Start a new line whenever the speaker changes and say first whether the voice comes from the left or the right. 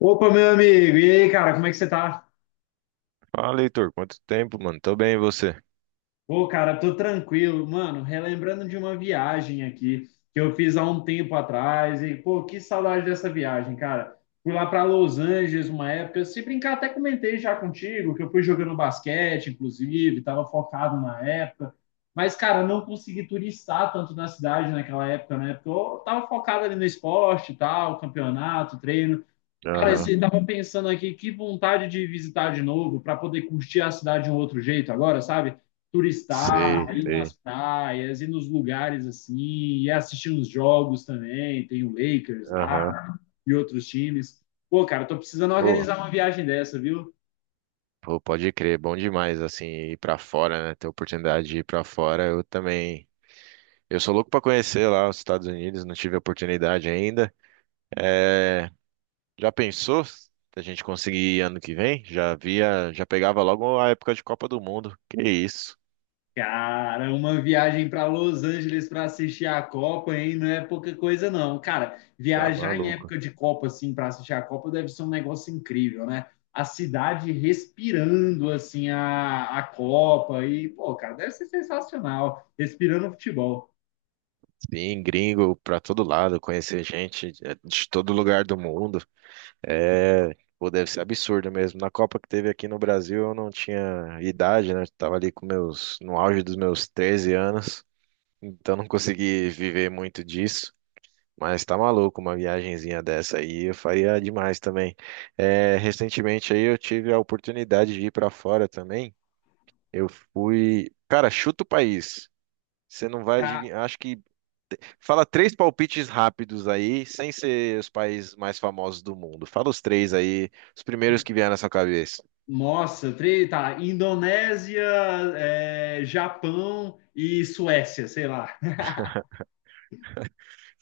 left: Opa, meu amigo, e aí, cara, como é que você tá?
right: Fala, Heitor, quanto tempo, mano? Tô bem, e você?
left: Pô, cara, tô tranquilo, mano, relembrando de uma viagem aqui que eu fiz há um tempo atrás e, pô, que saudade dessa viagem, cara. Fui lá pra Los Angeles uma época, se brincar, até comentei já contigo que eu fui jogando basquete, inclusive, tava focado na época, mas, cara, não consegui turistar tanto na cidade naquela época, né? Porque eu tava focado ali no esporte e tal, campeonato, treino. Cara,
right: Aham,
left: você estavam pensando aqui, que vontade de visitar de novo para poder curtir a cidade de um outro jeito agora, sabe?
right: sei,
left: Turistar, ir nas
right: sei.
left: praias, ir nos lugares assim, e assistir uns jogos também. Tem o Lakers
right: Aham,
left: lá e outros times. Pô, cara, tô precisando
right: Pô,
left: organizar uma viagem dessa, viu?
right: pô, pode crer, bom demais, assim, ir pra fora, né? Ter oportunidade de ir pra fora, eu também. Eu sou louco pra conhecer lá os Estados Unidos, não tive a oportunidade ainda. É, já pensou se a gente conseguir ir ano que vem? Já via, já pegava logo a época de Copa do Mundo. Que isso?
left: Cara, uma viagem para Los Angeles para assistir a Copa, hein? Não é pouca coisa, não. Cara,
right: Tá
left: viajar em
right: maluco.
left: época de Copa, assim, para assistir a Copa deve ser um negócio incrível, né? A cidade respirando, assim, a Copa. E, pô, cara, deve ser sensacional. Respirando futebol.
right: Sim, gringo pra todo lado, conhecer gente é, de todo lugar do mundo. É, pô, deve ser absurdo mesmo. Na Copa que teve aqui no Brasil, eu não tinha idade, né? Eu tava ali com meus, no auge dos meus 13 anos, então não consegui viver muito disso. Mas tá maluco, uma viagenzinha dessa aí eu faria demais também. É, recentemente aí eu tive a oportunidade de ir pra fora também. Eu fui, cara, chuta o país. Você não vai
left: Ca-
right: adivinhar, acho que fala três palpites rápidos aí, sem ser os países mais famosos do mundo. Fala os três aí, os primeiros que vieram na sua cabeça.
left: Nossa, tá. Indonésia, é, Japão e Suécia, sei lá.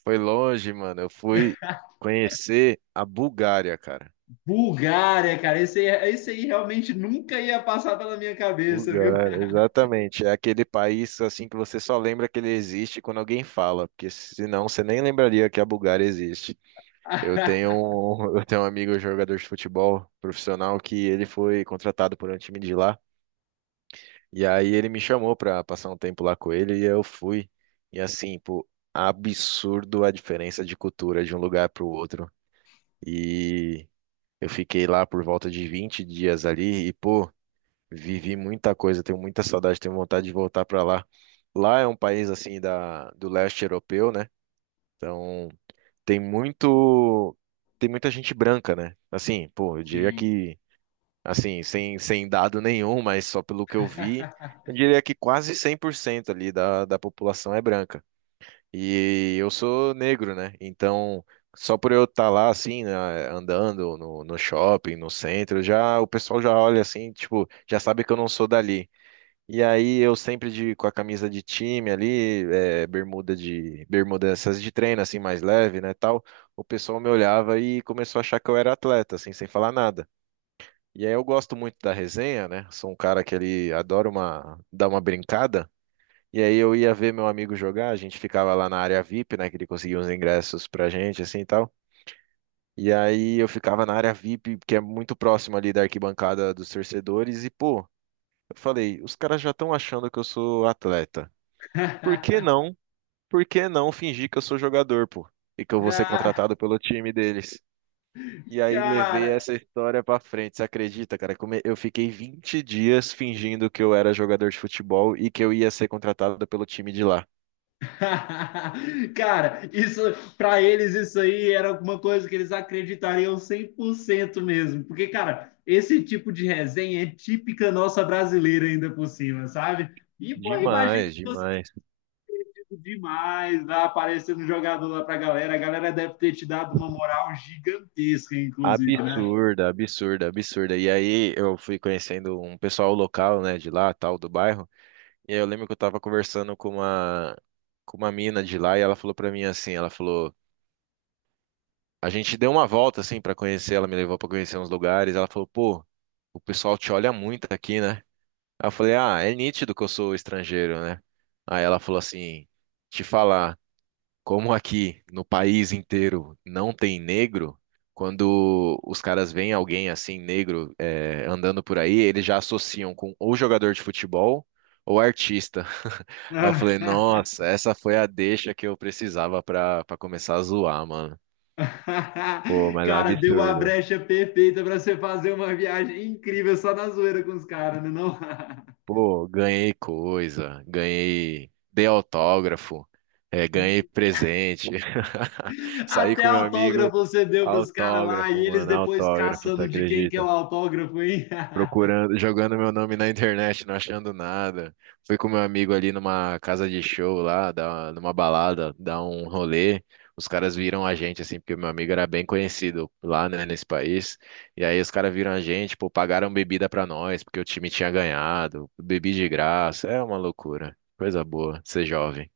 right: Foi longe, mano. Eu fui conhecer a Bulgária, cara.
left: Bulgária, cara, esse aí realmente nunca ia passar pela minha cabeça, viu?
right: Bulgária, exatamente. É aquele país assim que você só lembra que ele existe quando alguém fala, porque senão você nem lembraria que a Bulgária existe. Eu tenho um amigo jogador de futebol profissional que ele foi contratado por um time de lá. E aí ele me chamou pra passar um tempo lá com ele e eu fui. E assim, pô, absurdo a diferença de cultura de um lugar pro outro. E eu fiquei lá por volta de 20 dias ali e, pô, vivi muita coisa, tenho muita saudade, tenho vontade de voltar pra lá. Lá é um país assim da do leste europeu, né? Então, tem muito tem muita gente branca, né? Assim, pô, eu diria
left: Sim.
right: que assim, sem dado nenhum, mas só pelo que eu vi, eu diria que quase 100% ali da população é branca. E eu sou negro, né? Então, só por eu estar lá, assim, né, andando no shopping, no centro, já o pessoal já olha assim, tipo, já sabe que eu não sou dali. E aí eu sempre com a camisa de time ali, é, bermuda essas de treino assim mais leve, né, tal. O pessoal me olhava e começou a achar que eu era atleta, assim, sem falar nada. E aí eu gosto muito da resenha, né? Sou um cara que ele adora uma, dar uma brincada. E aí eu ia ver meu amigo jogar, a gente ficava lá na área VIP, né? Que ele conseguia uns ingressos pra gente, assim e tal. E aí eu ficava na área VIP, que é muito próximo ali da arquibancada dos torcedores, e pô, eu falei, os caras já estão achando que eu sou atleta. Por que não? Por que não fingir que eu sou jogador, pô? E que eu vou ser
left: Ah,
right: contratado pelo time deles? E aí levei
left: cara,
right: essa história pra frente. Você acredita, cara? Como Eu fiquei 20 dias fingindo que eu era jogador de futebol e que eu ia ser contratado pelo time de lá.
left: cara, isso para eles isso aí era alguma coisa que eles acreditariam 100% mesmo, porque cara, esse tipo de resenha é típica nossa brasileira ainda por cima, sabe? E pô, imagina
right: Demais,
left: que você
right: demais.
left: riu demais lá aparecendo um jogador lá pra galera, a galera deve ter te dado uma moral gigantesca, inclusive, né?
right: Absurda, absurda, absurda. E aí eu fui conhecendo um pessoal local, né, de lá, tal, do bairro. E aí eu lembro que eu tava conversando com uma mina de lá e ela falou pra mim assim, ela falou, a gente deu uma volta assim pra conhecer, ela me levou pra conhecer uns lugares, ela falou, pô, o pessoal te olha muito aqui, né? Aí eu falei, ah, é nítido que eu sou estrangeiro, né? Aí ela falou assim, te falar, como aqui no país inteiro não tem negro, quando os caras veem alguém assim, negro, andando por aí, eles já associam com ou jogador de futebol ou artista. Aí eu falei, nossa, essa foi a deixa que eu precisava pra começar a zoar, mano. Pô, mas é um
left: Cara, deu a
right: absurdo.
left: brecha perfeita para você fazer uma viagem incrível só na zoeira com os caras, né? Não?
right: Pô, ganhei coisa, ganhei, dei autógrafo, ganhei presente. Saí
left: Até
right: com meu amigo,
left: autógrafo você deu para os caras lá e
right: autógrafo,
left: eles
right: mano,
left: depois
right: autógrafo, você
left: caçando de quem que é o
right: acredita?
left: autógrafo, hein?
right: Procurando, jogando meu nome na internet, não achando nada. Fui com meu amigo ali numa casa de show lá, numa balada, dar um rolê. Os caras viram a gente, assim, porque meu amigo era bem conhecido lá, né, nesse país. E aí os caras viram a gente, pô, pagaram bebida pra nós, porque o time tinha ganhado. Bebi de graça, é uma loucura. Coisa boa, ser jovem.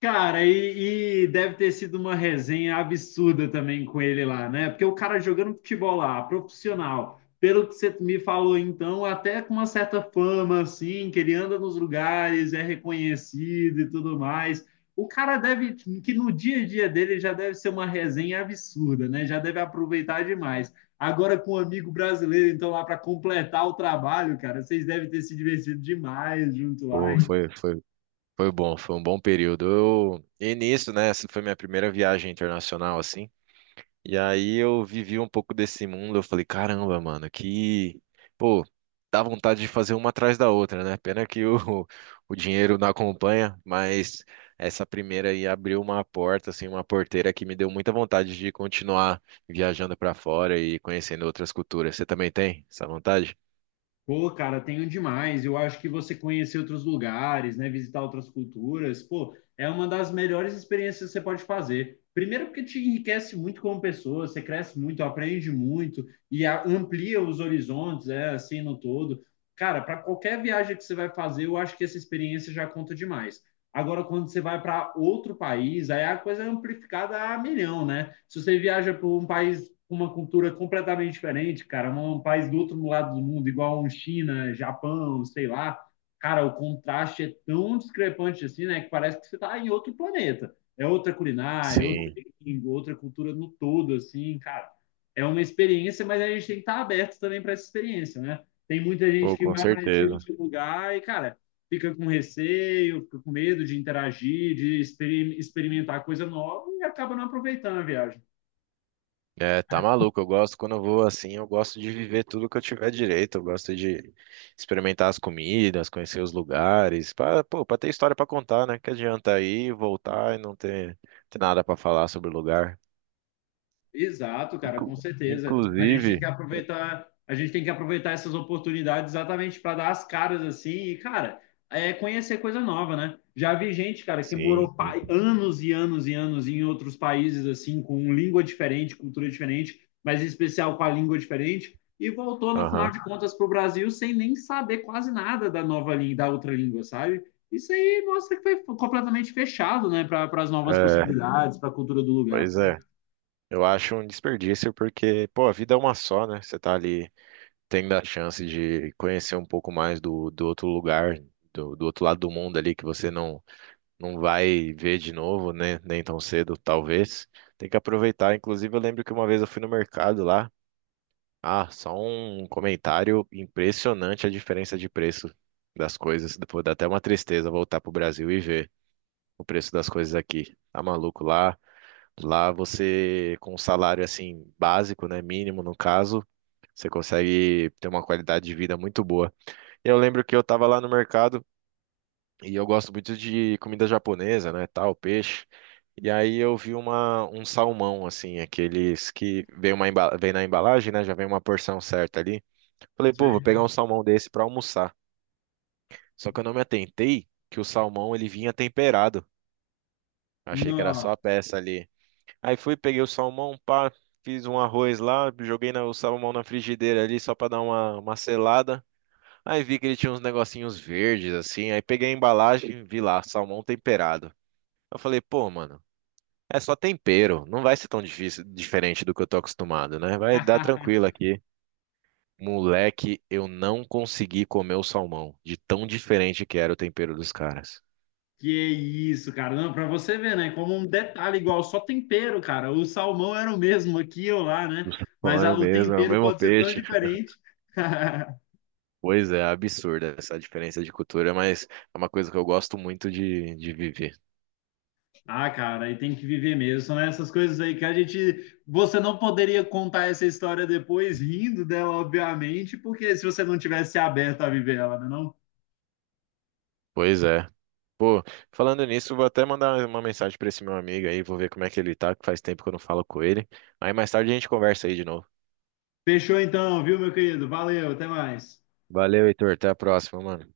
left: Cara, e deve ter sido uma resenha absurda também com ele lá, né? Porque o cara jogando futebol lá, profissional, pelo que você me falou então, até com uma certa fama, assim, que ele anda nos lugares, é reconhecido e tudo mais. O cara deve, que no dia a dia dele já deve ser uma resenha absurda, né? Já deve aproveitar demais. Agora com um amigo brasileiro, então, lá para completar o trabalho, cara, vocês devem ter se divertido demais junto lá,
right: Pô,
left: hein?
right: foi, foi bom, foi um bom período. Eu, e nisso, né, essa foi minha primeira viagem internacional, assim. E aí eu vivi um pouco desse mundo, eu falei, caramba, mano, que, pô, dá vontade de fazer uma atrás da outra, né? Pena que o dinheiro não acompanha, mas essa primeira aí abriu uma porta, assim, uma porteira que me deu muita vontade de continuar viajando pra fora e conhecendo outras culturas. Você também tem essa vontade?
left: Pô, cara, tenho demais. Eu acho que você conhecer outros lugares, né, visitar outras culturas, pô, é uma das melhores experiências que você pode fazer. Primeiro porque te enriquece muito como pessoa, você cresce muito, aprende muito e amplia os horizontes, é assim no todo. Cara, para qualquer viagem que você vai fazer, eu acho que essa experiência já conta demais. Agora, quando você vai para outro país, aí a coisa é amplificada a milhão, né? Se você viaja para um país com uma cultura completamente diferente, cara, um país do outro lado do mundo, igual um China, Japão, sei lá, cara, o contraste é tão discrepante assim, né, que parece que você está em outro planeta. É outra culinária, é outra
right: Sim,
left: língua, outra cultura no todo, assim, cara. É uma experiência, mas a gente tem que estar aberto também para essa experiência, né? Tem muita gente
right: pô,
left: que
right: com
left: vai para esse tipo
right: certeza.
left: de lugar e, cara, fica com receio, fica com medo de interagir, de experimentar coisa nova e acaba não aproveitando a viagem.
right: É, tá maluco. Eu gosto quando eu vou assim, eu gosto de viver tudo que eu tiver direito. Eu gosto de experimentar as comidas, conhecer os lugares, pô, para ter história para contar, né? Que adianta ir, voltar e ter nada para falar sobre o lugar.
left: Exato, cara,
right: Inclu-
left: com certeza. A gente tem que
right: inclusive,
left: aproveitar, a gente tem que aproveitar essas oportunidades exatamente para dar as caras assim e, cara, é conhecer coisa nova, né? Já vi gente, cara, que
right: sim,
left: morou
right: sim.
left: anos e anos e anos em outros países assim, com língua diferente, cultura diferente, mas em especial com a língua diferente, e voltou no final
right: Aham.
left: de contas para o Brasil sem nem saber quase nada da nova língua, da outra língua, sabe? Isso aí mostra que foi completamente fechado, né, para as novas
right: É,
left: possibilidades, para a cultura do lugar.
right: pois é. Eu acho um desperdício porque, pô, a vida é uma só, né? Você tá ali tendo a chance de conhecer um pouco mais do outro lugar, do outro lado do mundo ali que você não vai ver de novo, né? Nem tão cedo, talvez. Tem que aproveitar. Inclusive, eu lembro que uma vez eu fui no mercado lá. Ah, só um comentário impressionante a diferença de preço das coisas. Depois dá até uma tristeza voltar pro Brasil e ver o preço das coisas aqui. Tá maluco lá? Lá você, com um salário assim básico, né? Mínimo no caso, você consegue ter uma qualidade de vida muito boa. Eu lembro que eu tava lá no mercado. E eu gosto muito de comida japonesa, né, tal, peixe. E aí eu vi um salmão, assim, aqueles que vem, vem na embalagem, né, já vem uma porção certa ali. Falei, pô, vou
left: Sim.
right: pegar um salmão desse pra almoçar. Só que eu não me atentei que o salmão, ele vinha temperado. Achei que era só
left: Não.
right: a peça ali. Aí fui, peguei o salmão, pá, fiz um arroz lá, o salmão na frigideira ali só pra dar uma selada. Aí vi que ele tinha uns negocinhos verdes, assim, aí peguei a embalagem, vi lá, salmão temperado. Eu falei, pô, mano, é só tempero, não vai ser tão difícil, diferente do que eu tô acostumado, né? Vai dar tranquilo aqui. Moleque, eu não consegui comer o salmão, de tão diferente que era o tempero dos caras.
left: Que isso, cara. Não, pra você ver, né? Como um detalhe igual, só tempero, cara. O salmão era o mesmo aqui ou lá, né?
right: Pô,
left: Mas
right: era o
left: o
right: mesmo, é o
left: tempero
right: mesmo
left: pode ser tão
right: peixe.
left: diferente.
right: Pois é, absurda essa diferença de cultura, mas é uma coisa que eu gosto muito de viver.
left: Ah, cara, aí tem que viver mesmo. São essas coisas aí que a gente. Você não poderia contar essa história depois, rindo dela, obviamente, porque se você não tivesse aberto a viver ela, né? Não?
right: Pois é. Pô, falando nisso, vou até mandar uma mensagem pra esse meu amigo aí, vou ver como é que ele tá, que faz tempo que eu não falo com ele. Aí mais tarde a gente conversa aí de novo.
left: Fechou então, viu, meu querido? Valeu, até mais.
right: Valeu, Heitor, até a próxima, mano.